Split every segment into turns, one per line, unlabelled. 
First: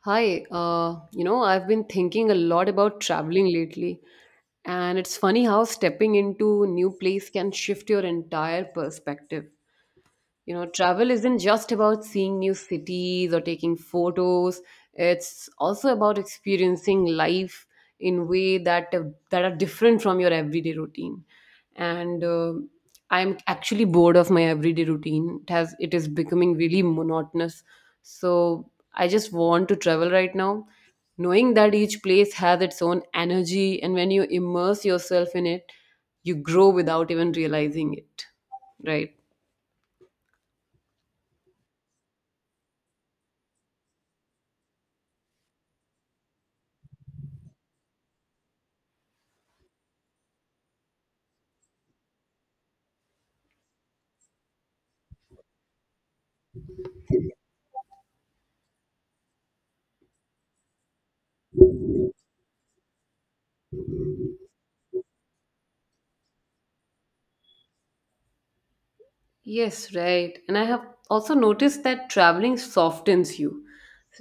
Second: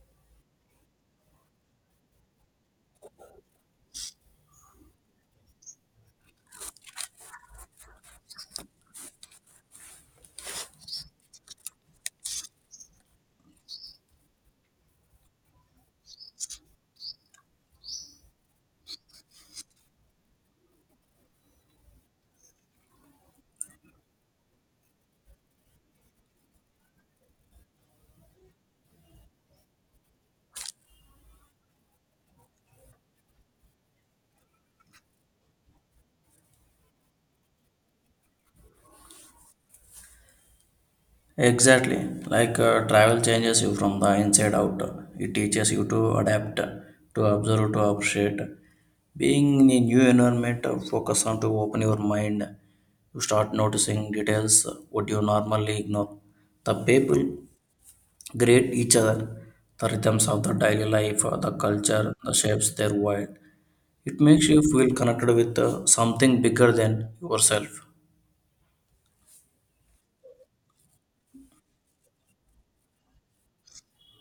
I've been thinking a lot about traveling lately, and it's funny how stepping into new place can shift your entire perspective. You know, travel isn't just about seeing new cities or taking photos. It's also about experiencing life in way that are different from your everyday routine. And I'm actually bored of my everyday routine. It is becoming really monotonous. So I just want to travel right now, knowing that each place has its own energy, and when you immerse yourself in it, you grow without even realizing it, right?
Exactly. Like travel changes you from the inside out. It teaches you to adapt, to observe, to appreciate. Being in a new environment, focus on to open your mind. You start noticing details what you normally ignore. The people greet each other, the rhythms of the daily life, the culture, the shapes their world. It makes you feel connected with something bigger than yourself.
Yes, right. And I have also noticed that traveling softens you.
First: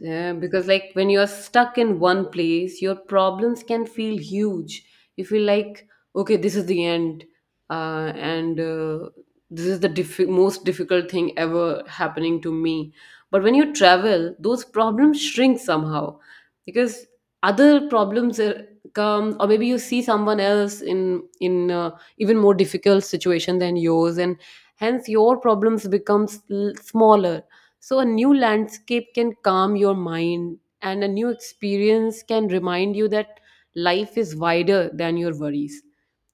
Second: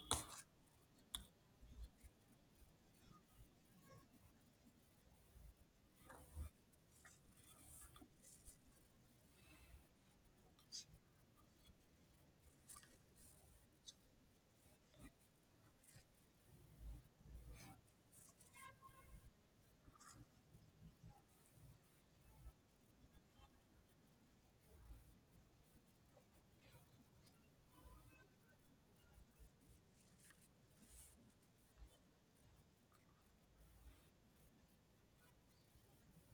Because, like, when you're stuck in one place, your problems can feel huge. You feel like, okay, this is the end, and this is the most difficult thing ever happening to me. But when you travel, those problems shrink somehow because other problems come, or maybe you see someone else in even more difficult situation than yours, and hence your problems becomes smaller. So a new landscape can calm your mind and a new experience can remind you that life is wider than your worries.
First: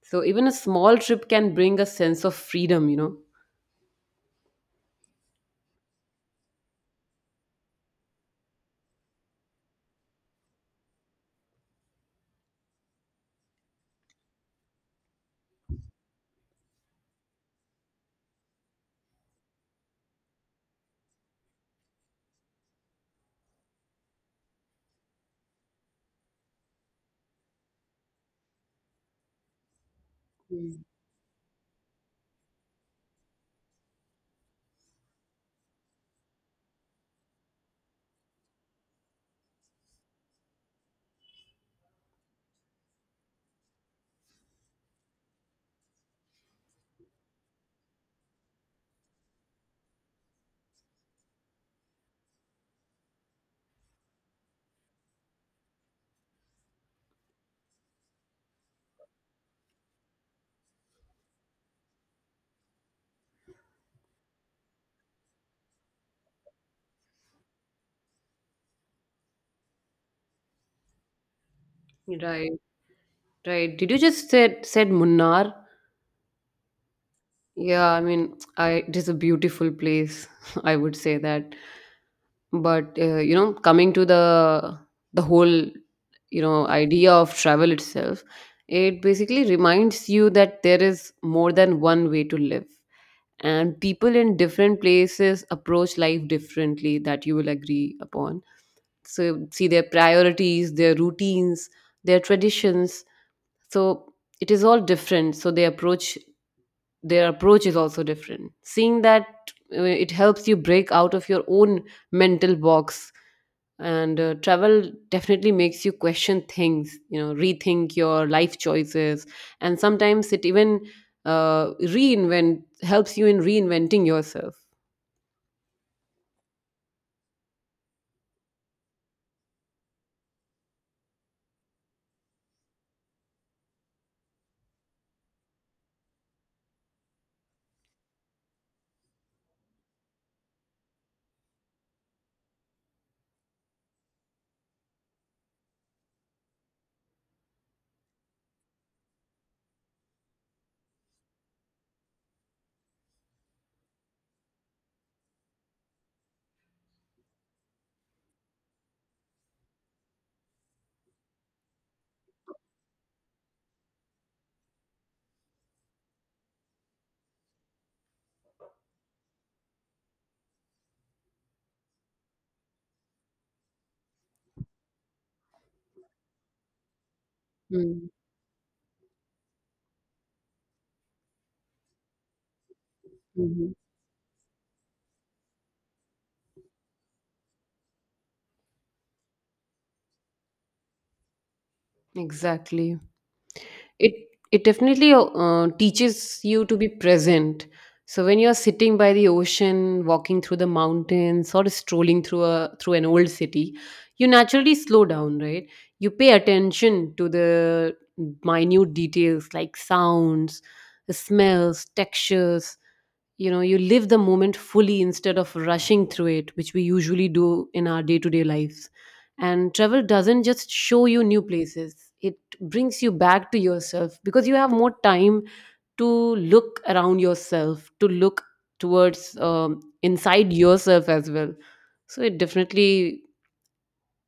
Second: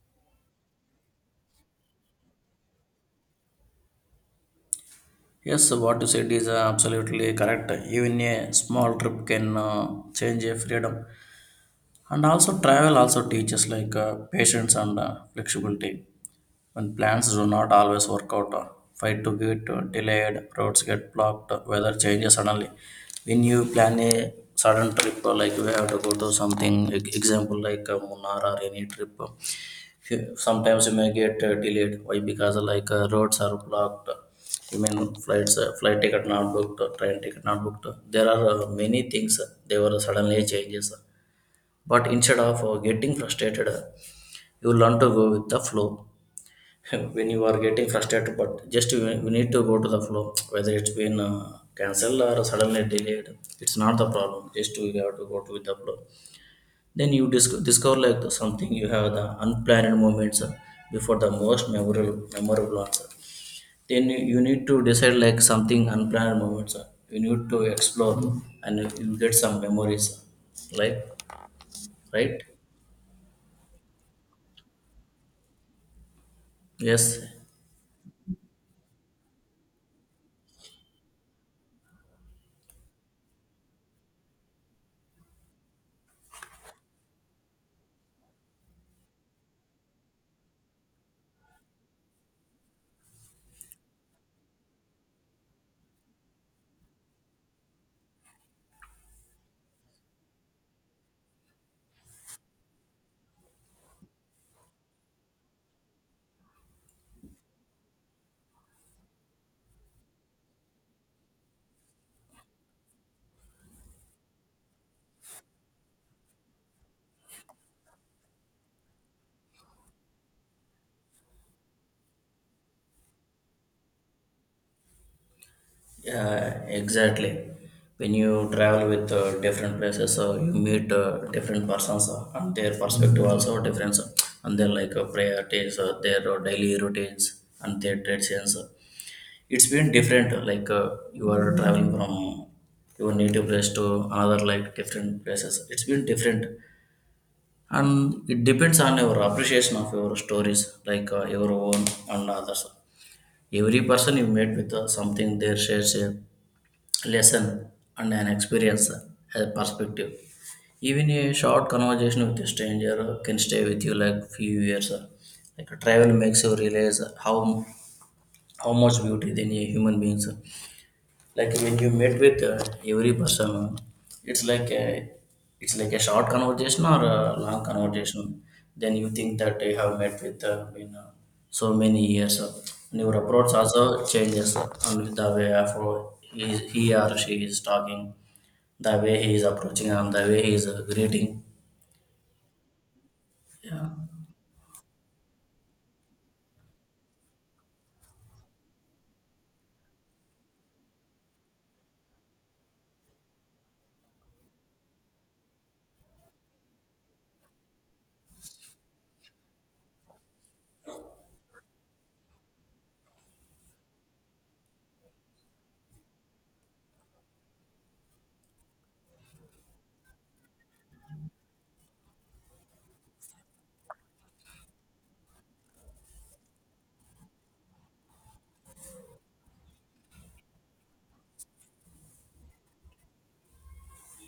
So even a small trip can bring a sense of freedom.
Yes, what you said is absolutely correct. Even a small trip can change your freedom. And also, travel also teaches like patience and flexibility. When plans do not always work out, fight to get delayed, roads get blocked, weather changes suddenly. When you plan a sudden trip, like we have to go to something, example like Munnar or any trip,
Mm.
sometimes you may get delayed why because like roads are blocked. I mean flights flight ticket not booked train ticket not booked. There are many things they were suddenly changes, but instead of getting frustrated, you learn to go with the flow. When you are getting frustrated but just you need to go to the flow, whether it's been cancelled or suddenly delayed. It's not the problem, just you have to go to with the flow. Then you discover like the something you have the unplanned moments before the most memorable answer. Then you need to decide like something unplanned moments. You need to explore, and you get some memories. Like, right?
Right. Right, did you just said munnar?
Yes.
Yeah, I mean, I it is a beautiful place, I would say that. But, coming to the whole, you know, idea of travel itself, it basically reminds you that there is more than one way to live. And people in different places approach life differently, that you will agree upon. So see their priorities, their routines, their traditions. So it is all different. So they approach is also different. Seeing that, it helps you break out of your own mental box. And Travel definitely makes you question things, you know, rethink your life choices. And sometimes it even reinvent helps you in reinventing yourself.
Yeah. Exactly. When you travel with different places, you meet different persons and their perspective also different, and their like priorities, their daily routines, and their traditions. It's been different like you are traveling from your native place to another like different places, it's been different. And it depends on your appreciation of your stories like your own and others. Every person you meet with something there shares a lesson and an experience, a perspective. Even a short conversation with a stranger can stay with you like few years. Like travel makes you realize how much beauty is in a human beings, like when you meet with every person. It's like a it's like a short conversation or a long
Mm-hmm.
conversation. Then you think that you have met with in so many years, and your approach also changes, and with the way of he or she is talking, the way he is approaching and the way he is greeting.
Exactly.
Yeah.
it it definitely teaches you to be present. So when you're sitting by the ocean, walking through the mountains, or strolling through a through an old city, you naturally slow down, right? You pay attention to the minute details, like sounds, smells, textures. You know, you live the moment fully instead of rushing through it, which we usually do in our day-to-day lives. And travel doesn't just show you new places, it brings you back to yourself because you have more time to look around yourself, to look towards, inside yourself as well. So it definitely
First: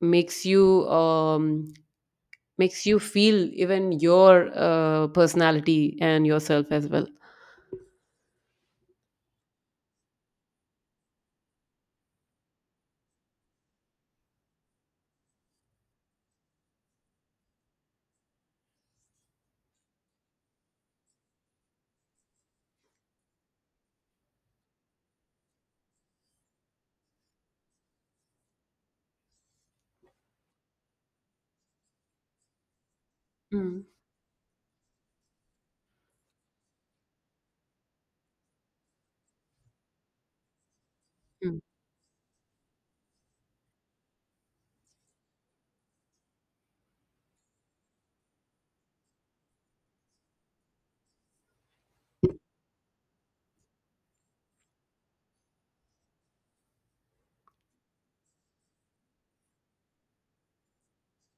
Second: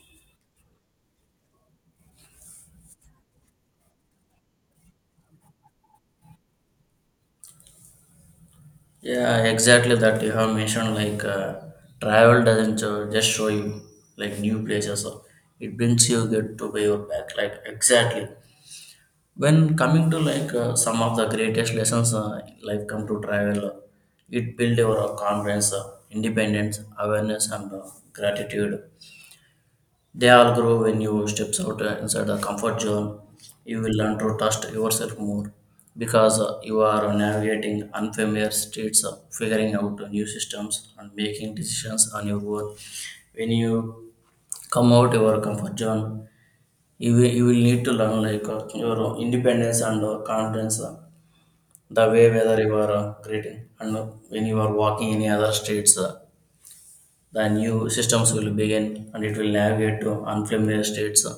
makes you um, makes you feel even your personality and yourself as well.
Yeah, exactly that you have mentioned. Like travel doesn't just show you like new places. It brings you get to where you back. Like exactly. When coming to like some of the greatest lessons, like come to travel, it build your confidence, independence, awareness, and gratitude. They all grow when you steps out inside the comfort zone. You
Mm.
will learn to trust yourself more because you are navigating unfamiliar streets, figuring out new systems, and making
Mm.
decisions on your own. When you come out your comfort zone, you will need to learn like your independence and confidence, the way whether you are greeting and when you are walking any other streets. The new systems will begin and it will navigate to unfamiliar states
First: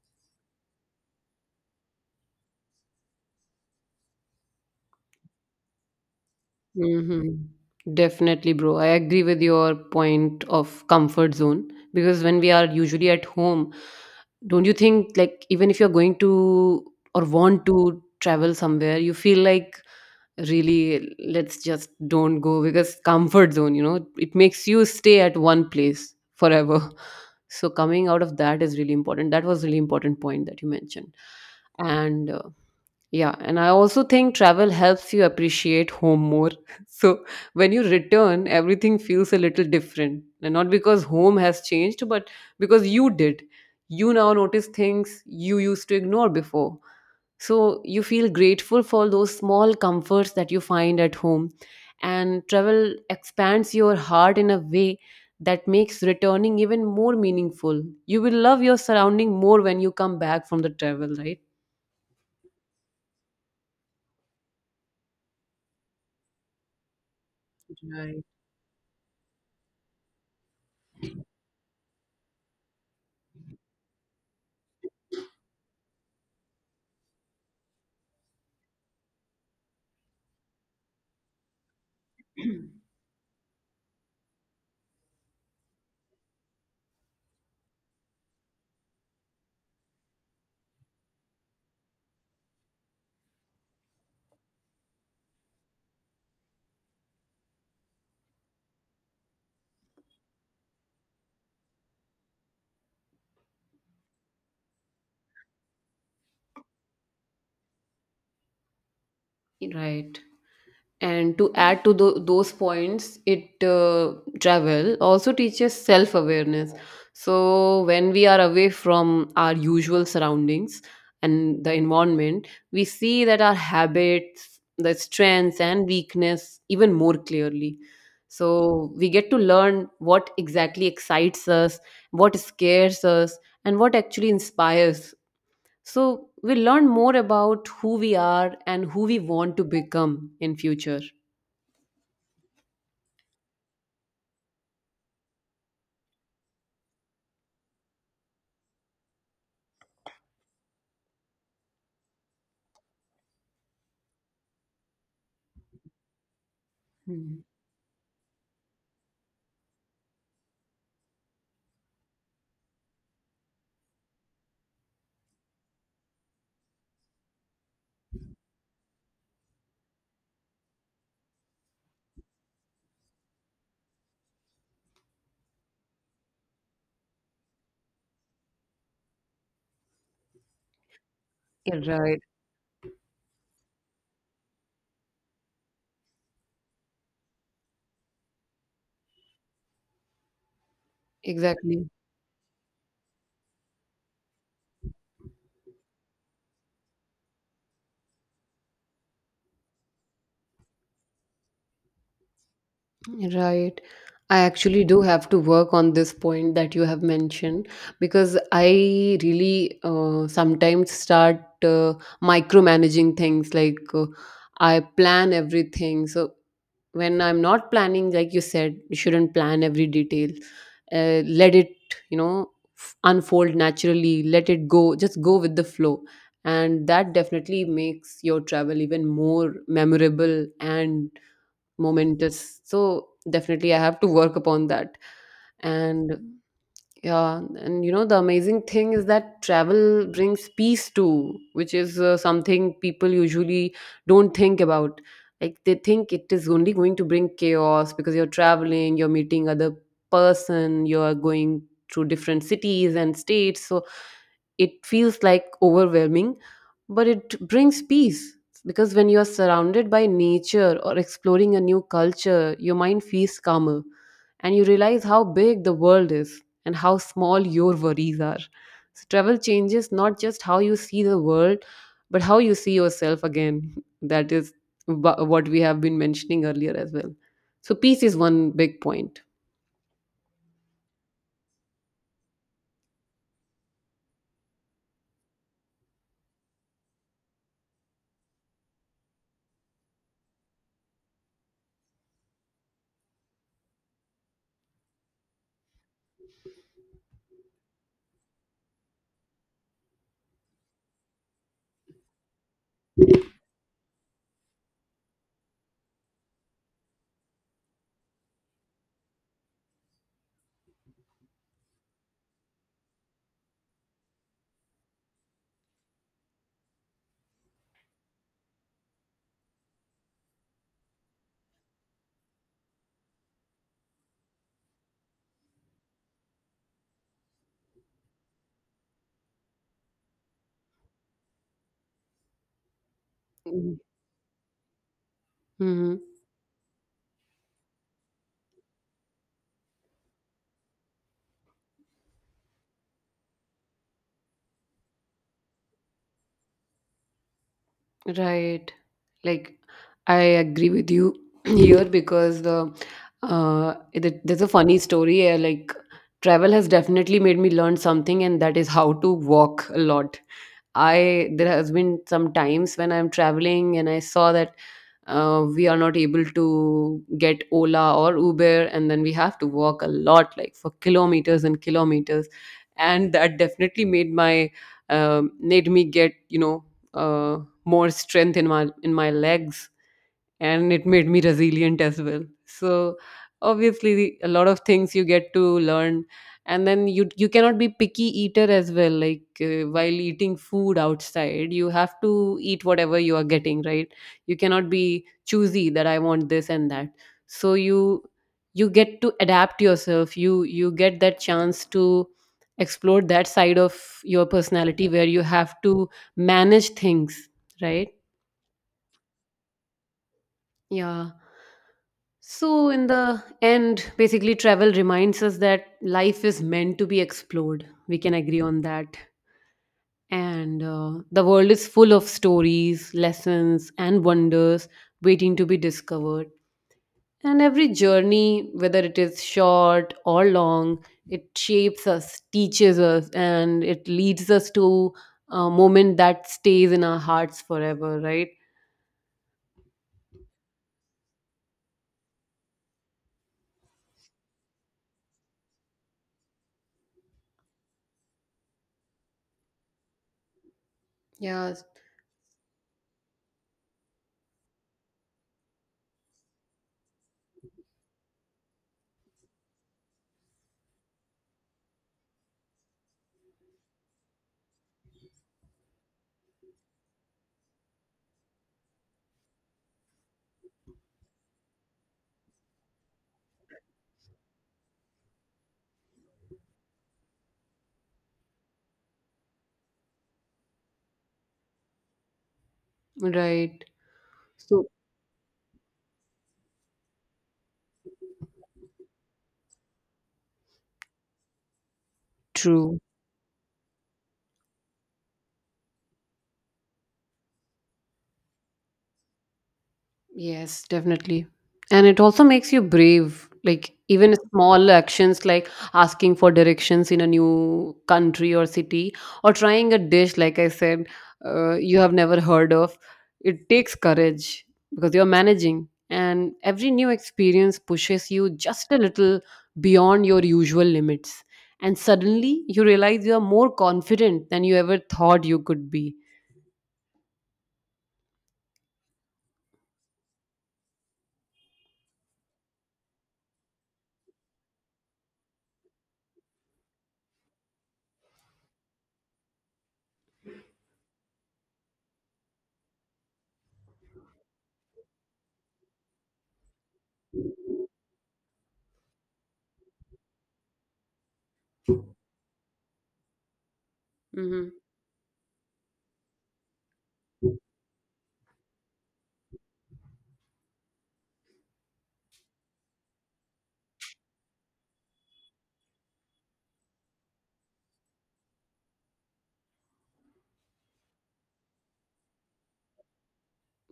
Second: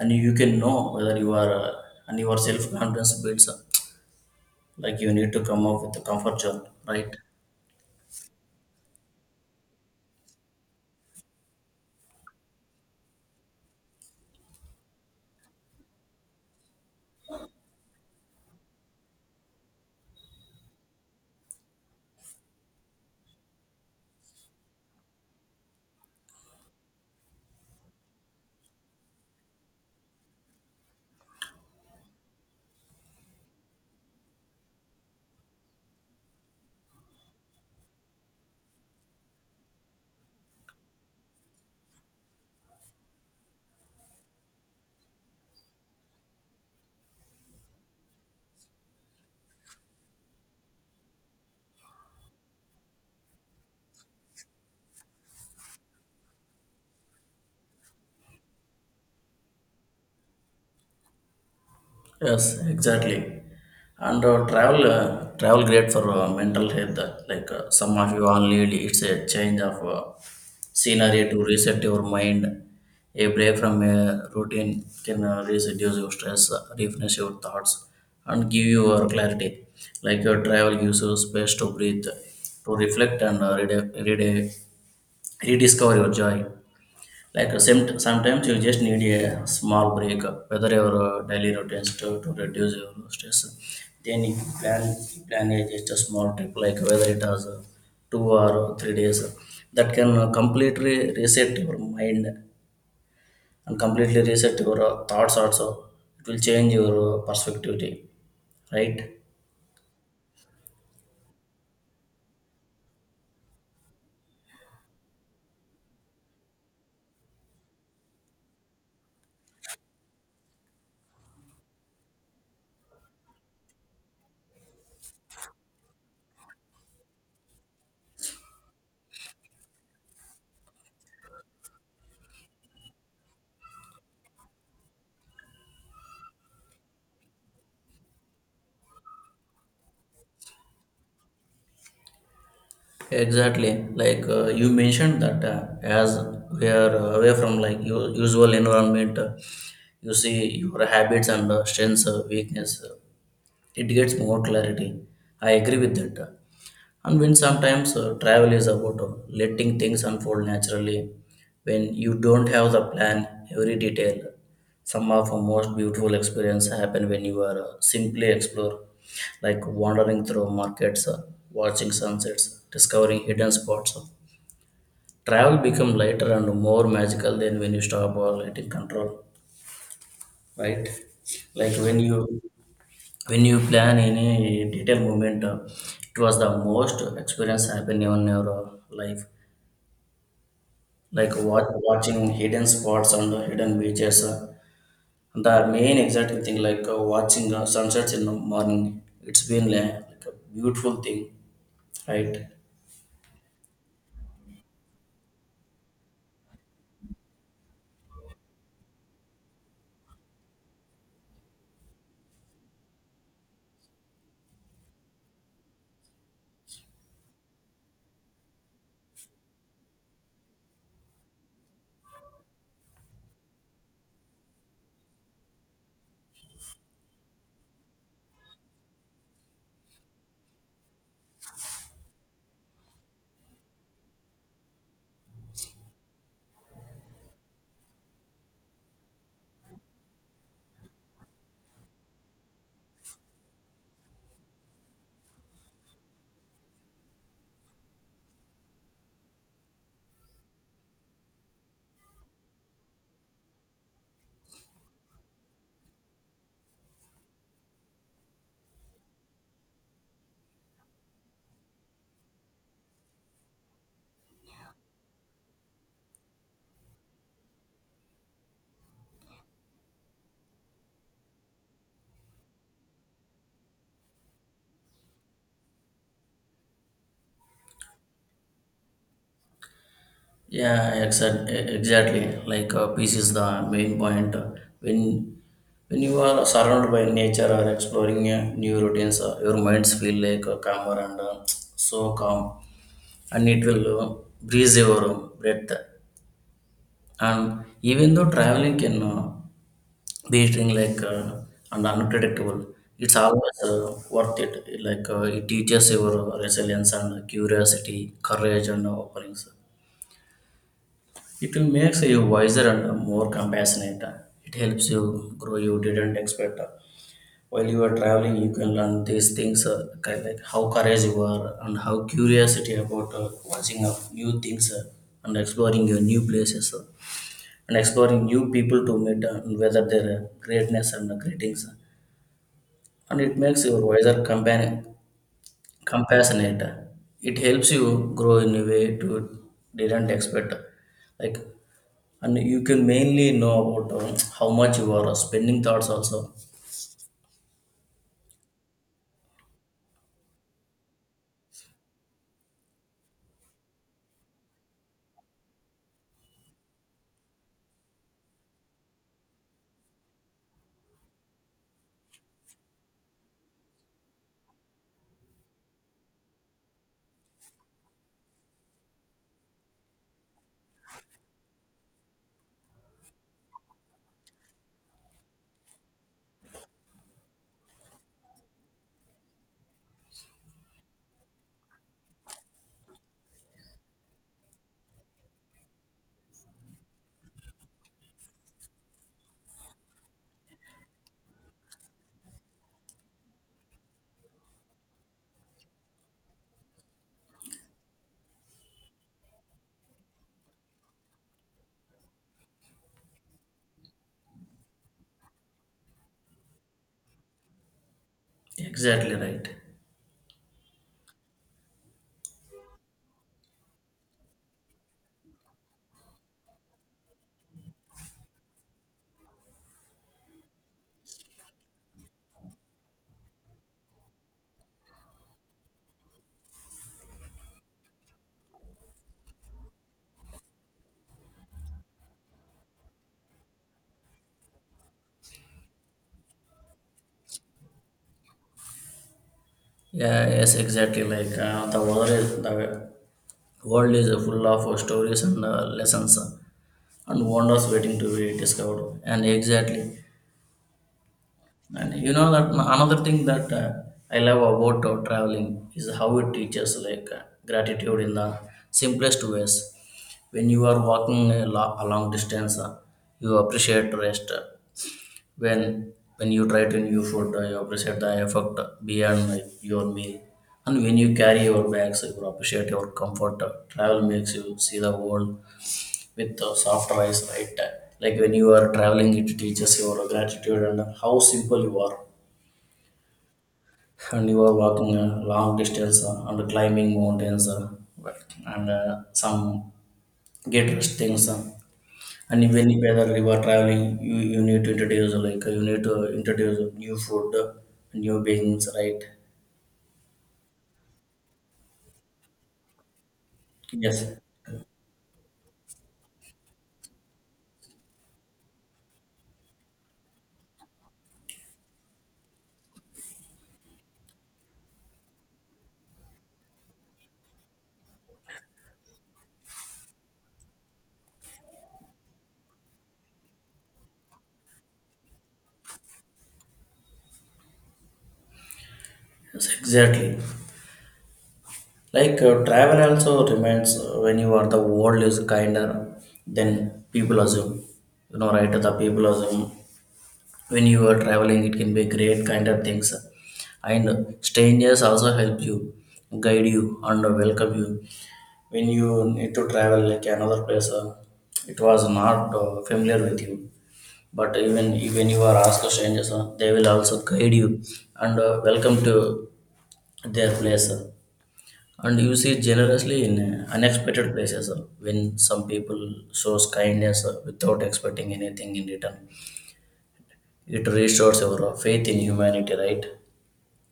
and you can know whether you are and your self confidence builds like you need to come up with the comfort zone, right?
Mhm. Definitely, bro. I agree with your point of comfort zone, because when we are usually at home, don't you think, like, even if you're going to or want to travel somewhere, you feel like, really, let's just don't go, because comfort zone, you know, it makes you stay at one place forever. So, coming out of that is really important. That was really important point that you mentioned. And Yeah, and I also think travel helps you appreciate home more. So when you return, everything feels a little different. And not because home has changed, but because you did. You now notice things you used to ignore before. So you feel grateful for those small comforts that you find at home. And travel expands your heart in a way that makes returning even more meaningful. You will love your surrounding more when you come back from the travel, right?
Yes, exactly. And travel great for mental health. Like some of
Right.
you all need, it's a change of scenery to reset your mind. A break from a routine can reduce your stress, refresh your thoughts, and give you clarity. Like your travel gives you space to breathe, to reflect, and rediscover your joy. Like sometimes you just need a small break, whether your daily routines to reduce your stress. Then you plan a just a small trip, like whether it has 2 or 3 days, that can completely reset your mind and completely reset your thoughts. Also, it will change your perspective, right?
Right. And to add to those points, it, travel also teaches self awareness. So, when we are away from our usual surroundings and the environment, we see that our habits, the strengths, and weakness even more clearly. So, we get to learn what exactly excites us, what scares us, and what actually inspires. So we learn more about who we are and who we want to become in future.
Exactly, like you mentioned that as we are away from like usual environment, you see your habits and strengths, weakness, it gets more clarity. I agree with that. And when
Mm.
sometimes travel is about letting things unfold naturally, when you don't have the plan, every detail, some of the most beautiful experience happen when you are simply explore, like wandering through markets, watching sunsets, discovering hidden spots. Travel become lighter and more magical than when you stop or letting control, right? Like
Yeah. Right.
when you plan in a detailed moment, it was the most experience happen in your life, like
Exactly.
watching hidden spots and hidden beaches. The main exciting thing, like watching sunsets in the morning, it's been like a beautiful thing, right?
Right. I actually do have to work on this point that you have mentioned, because I really sometimes start uh, micromanaging things, I plan everything. So when I'm not planning, like you said, you shouldn't plan every detail, let it, you know, unfold naturally, let it go, just go with the flow. And that definitely makes your travel even more memorable and momentous. So definitely I have to work upon that. And yeah, and you know, the amazing thing is that travel brings peace too, which is something people usually don't think about. Like they think it is only going to bring chaos because you're traveling, you're meeting other person, you're going through different cities and states. So it feels like overwhelming, but it brings peace, because when you are surrounded by nature or exploring a new culture, your mind feels calmer and you realize how big the world is and how small your worries are. So, travel changes not just how you see the world, but how you see yourself again. That is what we have been mentioning earlier as well. So, peace is one big point.
Exactly. Like peace is the main point. When when you are surrounded by nature or exploring new routines, your minds feel like calmer and so calm, and it will breeze your breath. And even though traveling can these thing like and unpredictable. It's always worth it. Like it teaches your resilience and curiosity, courage and offerings. It will makes you wiser and more compassionate. It helps you grow you didn't expect. While you are traveling, you can learn these things kind like how courage you are and how curiosity about watching of new things and exploring your new places and exploring new people to meet and whether their greatness and greetings, and it makes you wiser, companion,
Mhm.
compassionate. It helps you grow in a way to didn't expect. Like, and you can mainly know about how much you are spending thoughts also.
Right. Like, I agree with you here, because the, it, there's a funny story. Like, travel has definitely made me learn something, and that is how to walk a lot. I, there has been some times when I'm traveling and I saw that, we are not able to get Ola or Uber, and then we have to walk a lot, like for kilometers and kilometers, and that definitely made my, made me get, you know, uh, more strength in my legs, and it made me resilient as well. So obviously, a lot of things you get to learn. And then you cannot be picky eater as well. While eating food outside, you have to eat whatever you are getting, right? You cannot be choosy that I want this and that. So you get to adapt yourself. You get that chance to explore that side of your personality where you have to manage things, right?
Exactly right.
Yeah. So, in the end, basically, travel reminds us that life is meant to be explored. We can agree on that. And The world is full of stories, lessons, and wonders waiting to be discovered. And every journey, whether it is short or long, it shapes us, teaches us, and it leads us to a moment that stays in our hearts forever, right?
Yeah, yes, exactly. Like the world is full of stories and lessons and wonders waiting to be discovered. And exactly,
Yeah,
and you know that another thing that I love about traveling is how it teaches like gratitude in the simplest ways. When you are walking a long distance, you appreciate rest. When when you try to new food, you appreciate the effort beyond like, your meal. And when you carry your bags, you appreciate your comfort. Travel makes you see the world with softer eyes, right? Like when you are traveling, it teaches your gratitude and how simple you are,
right.
and you are
So
walking a long distance and climbing mountains, and some get rest things, and when
true.
you whether you are traveling you need to introduce like you need to introduce new food, new beings, right?
Yes, definitely. And it also makes you brave. Like
Yes.
even small actions like asking for directions in a new country or city, or trying a dish, like I said, you have never heard of. It takes courage because you're managing. And every new experience pushes you just a little beyond your usual limits. And suddenly you realize you are more confident than you ever thought you could be.
Yes, exactly. Like travel also remains when you are the world is kinder than people assume, you know, right? The people assume when you are traveling it can be great kind of things, and strangers also help you, guide you and welcome you when you need to travel like another place. It was not familiar with you, but
Mm-hmm.
even you are asked strangers, they will also guide you and welcome to their place. And you see generously in unexpected places, when some people shows kindness without expecting anything in return, it restores your faith in humanity, right?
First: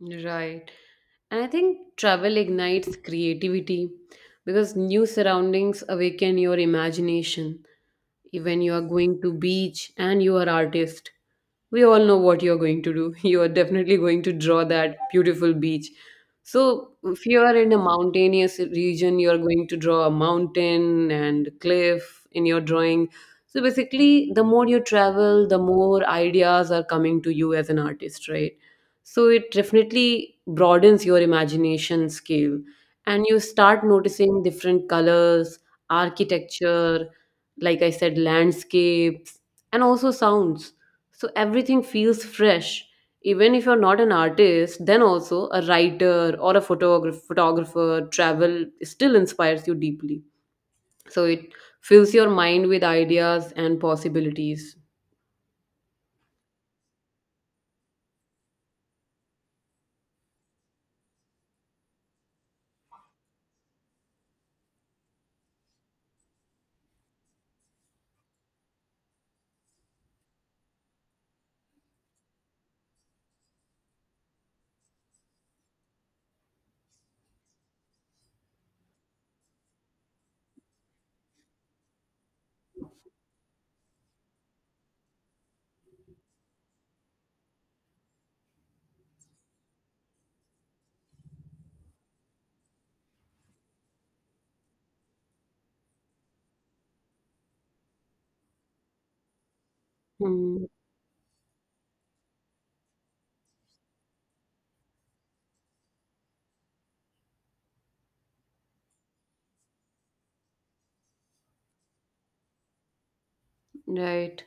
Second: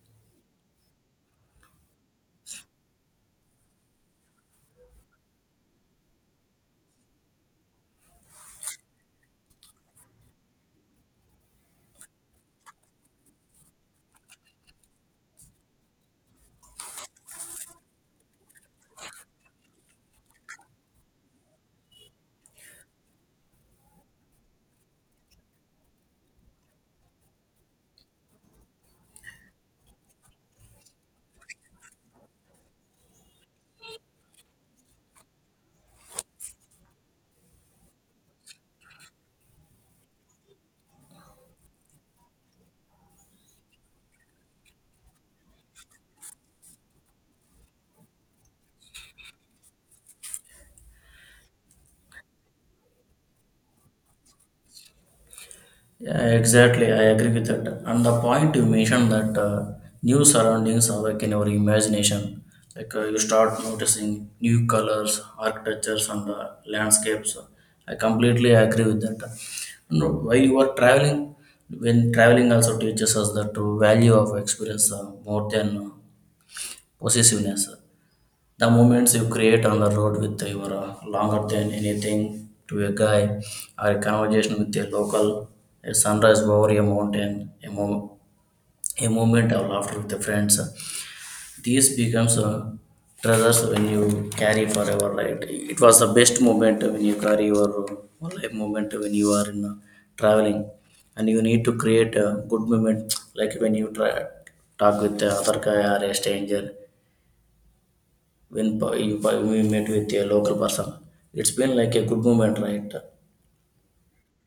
Right. And I think travel ignites creativity because new surroundings awaken your imagination. When you are going to beach and you are artist, we all know what you're going to do. You are definitely going to draw that beautiful beach. So if you are in a mountainous region, you're going to draw a mountain and cliff in your drawing. So basically, the more you travel, the more ideas are coming to you as an artist, right? So it definitely broadens your imagination scale, and you start noticing different colors, architecture, like I said, landscapes, and also sounds. So everything feels fresh. Even if you're not an artist, then also a writer or a photographer, travel still inspires you deeply. So it fills your mind with ideas and possibilities.
Yeah, exactly. I agree with that. And the point you mentioned that new surroundings awaken our imagination. Like you start noticing new colors, architectures, and landscapes. I completely agree with that. And while you are traveling, when traveling also teaches us that to value of experience more than possessiveness. The moments you create on the road with your longer than anything to a guy, or a conversation with a local, a sunrise over a mountain, a moment of laughter with the friends, these becomes treasures when you carry forever. Right? It was the best moment when you carry your life moment when you are in
Hmm.
traveling, and you need to create a good moment like when you try talk with the other guy or a stranger when we met with a local person. It's been like a good moment, right?
Right.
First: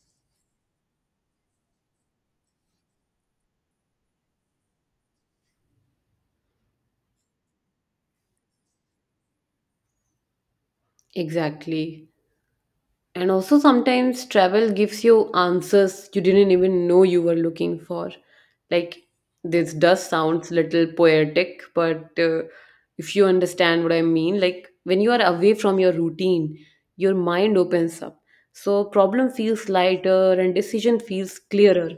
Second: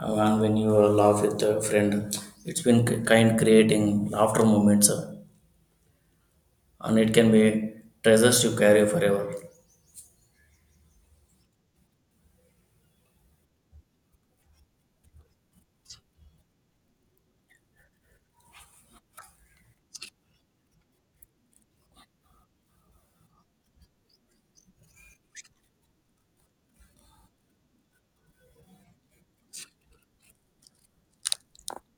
And when you laugh with a friend, it's been kind creating laughter moments, and it can be treasures you carry forever.
Exactly. And also, sometimes travel gives you answers you didn't even know you were looking for. Like, this does sounds little poetic, but if you understand what I mean, like when you are away from your routine, your mind opens up. So, problem feels lighter and decision feels clearer,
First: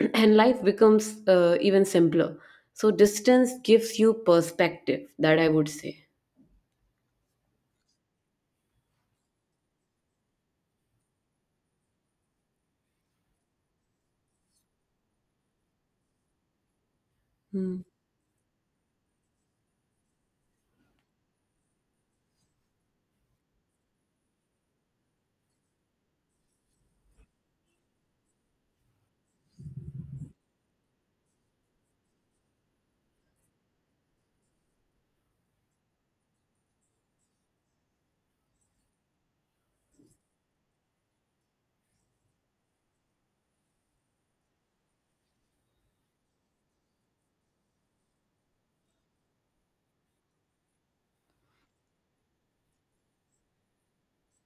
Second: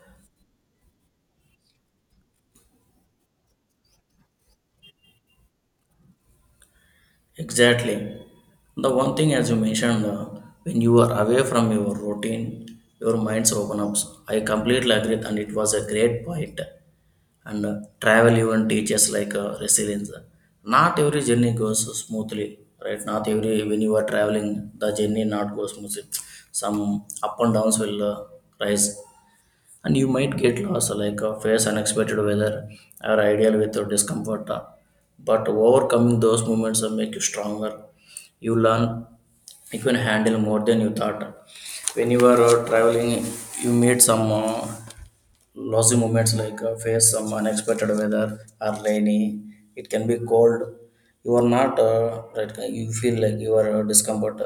and life becomes, even simpler. So, distance gives you perspective, that I would say.
Exactly. The one thing, as you mentioned, when you are away from your routine, your minds open up. I completely agree, and it was a great point. And
Hmm.
travel even teaches like resilience. Not every journey goes smoothly, right? Not every, when you are traveling, the journey not goes smoothly. Some up and downs will rise, and you might get lost, like face unexpected weather or ideal with your discomfort, but overcoming those moments make you stronger. You learn you can handle more than you thought. When you are traveling, you meet some lousy moments, like face some unexpected weather or rainy. It can be cold. You are not, right, you feel like you are discomfort.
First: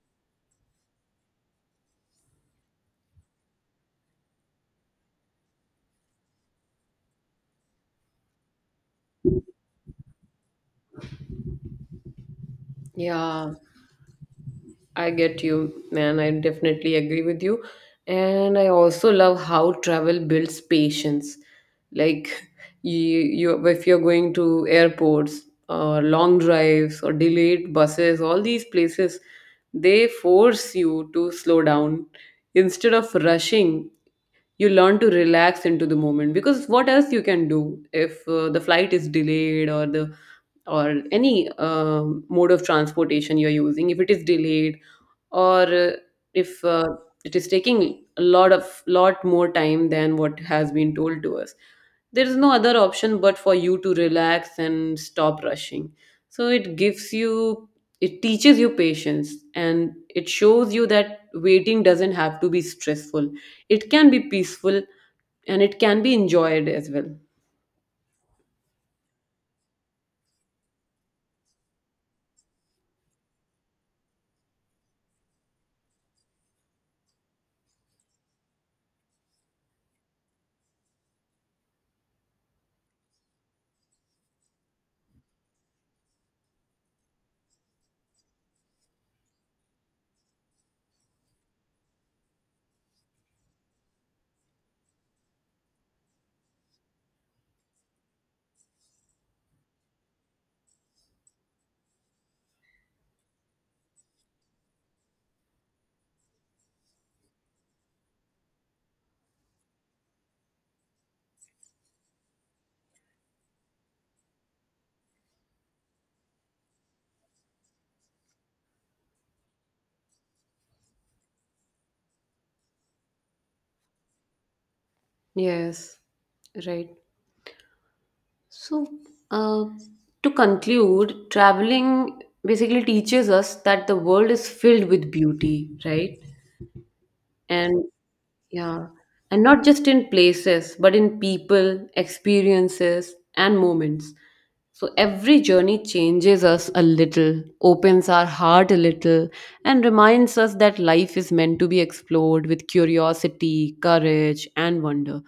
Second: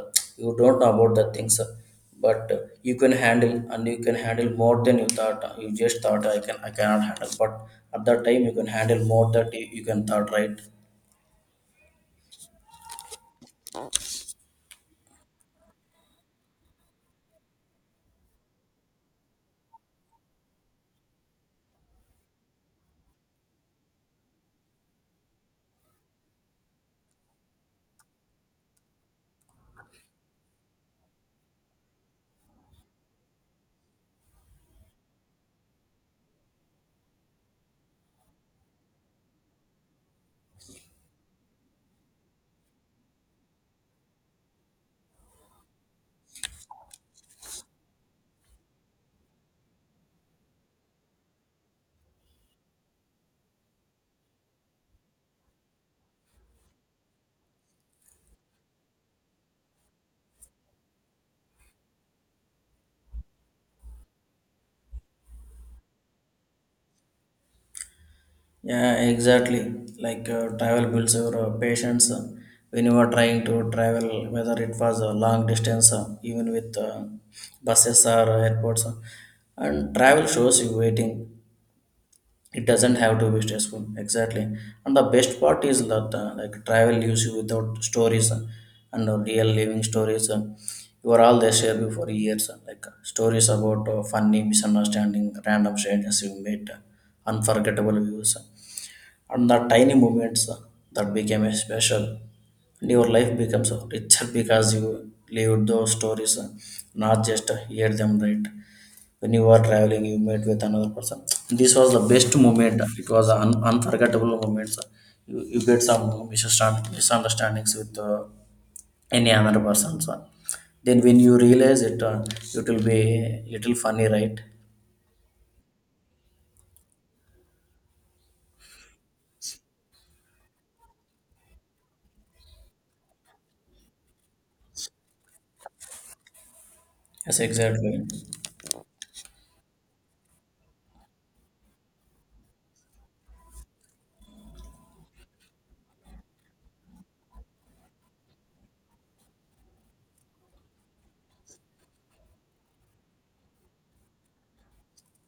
You don't know about the things, but you can handle, and you can handle more than you thought. You just thought, I can, I cannot handle, but at that time you can handle more that you can thought, right?
Yeah. I get you, man. I definitely agree with you. And I also love how travel builds patience. Like you if you're going to airports or long drives or delayed buses, all these places, they force you to slow down. Instead of rushing, you learn to relax into the moment, because what else you can do if, the flight is delayed, or the or any mode of transportation you're using, if it is delayed, or if it is taking a lot more time than what has been told to us, there is no other option but for you to relax and stop rushing. So it gives you, it teaches you patience, and it shows you that waiting doesn't have to be stressful. It can be peaceful, and it can be enjoyed as well.
Yeah, exactly. Like travel builds your patience, when you are trying to travel, whether it was a long distance, even with buses or airports. And travel shows you waiting. It doesn't have to be stressful. Exactly. And the best part is that, like, travel leaves you without stories, and real living stories. You are all they share you for years, like stories about funny misunderstanding, random strangers you meet, unforgettable views, and the tiny moments that became special. And your life becomes richer because you lived those stories, not just hear them, right? When you were traveling, you met with another person. This was the best moment, it was an unforgettable moment. You get some misunderstandings with any other person, so then when you realize it, it will be little funny, right?
Yes. Right. So, uh, to conclude, traveling basically teaches us that the world is filled with beauty, right?
Yes,
And
exactly.
yeah, and not just in places, but in people, experiences, and moments. So every journey changes us a little, opens our heart a little, and reminds us that life is meant to be explored with curiosity, courage, and wonder.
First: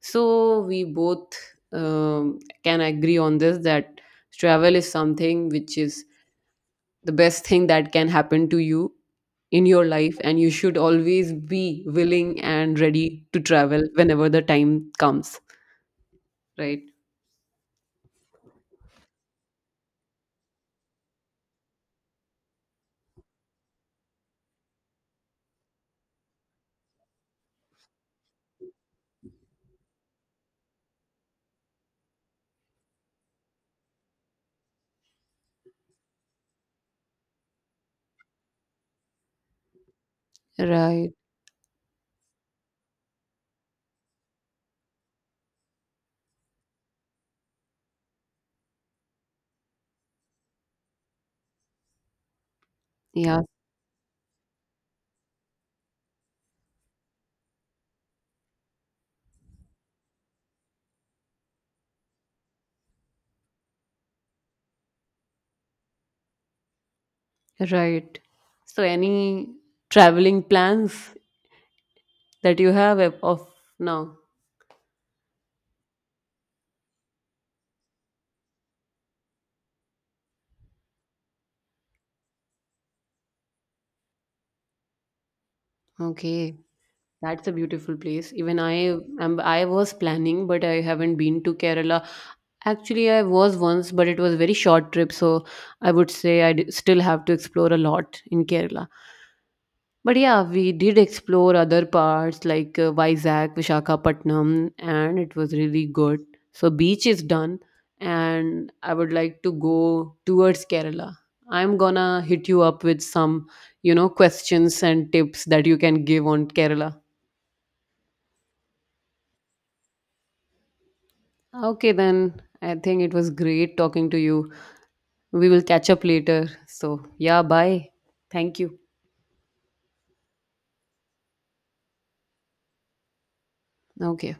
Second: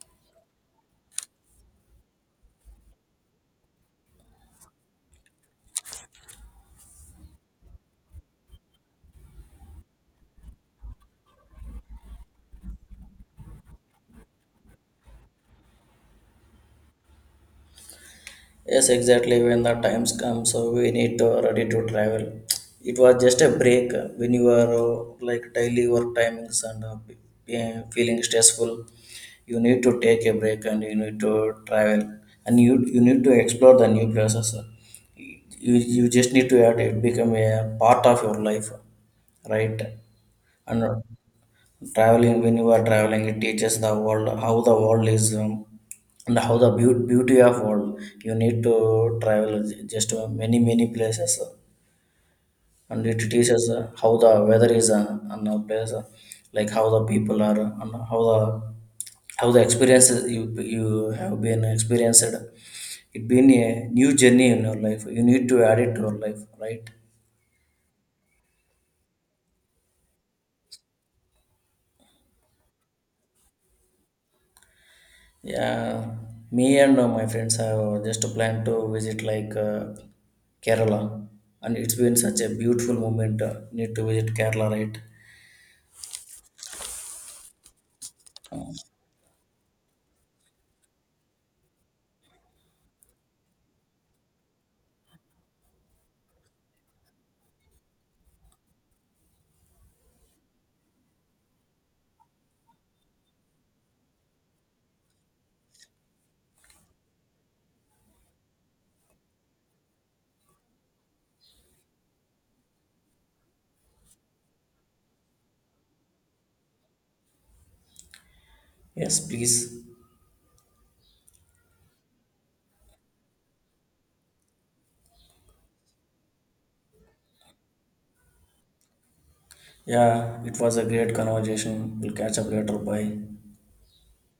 So we both, can agree on this that travel is something which is the best thing that can happen to you in your life, and you should always be willing and ready to travel whenever the time comes, right?
Yes, exactly. When the times come, so we need to ready to travel. It was just a break, when you are like daily work timings and feeling stressful. You need to take a break and you need to travel, and you need to explore the new places. You just need to add it, become a part of your life, right? And
Right.
traveling, when you are traveling, it teaches the world how the world is, and how the beauty of world. You need to travel just many many places, and it
Yeah.
teaches, how the weather is, on a place, like how the people are, and how the experiences you have been experienced. It been a new journey in your life, you need to add it to your life, right?
Right. So any traveling plans that you have of now?
Yeah, me and my friends have just planned to visit like Kerala, and it's been such a beautiful moment. Need to visit Kerala, right?
Okay, that's a beautiful place. Even I am, I was planning, but I haven't been to Kerala. Actually, I was once, but it was a very short trip, so I would say I still have to explore a lot in Kerala. But yeah, we did explore other parts like, Vizag, Visakhapatnam, and it was really good. So beach is done, and I would like to go towards Kerala. I'm gonna hit you up with some, you know, questions and tips that you can give on Kerala.
Yes, please.
Okay, then I think it was great talking to you. We will catch up later. So yeah, bye. Thank you.
Yeah, it was a great conversation. We'll catch up later. Bye.
Okay.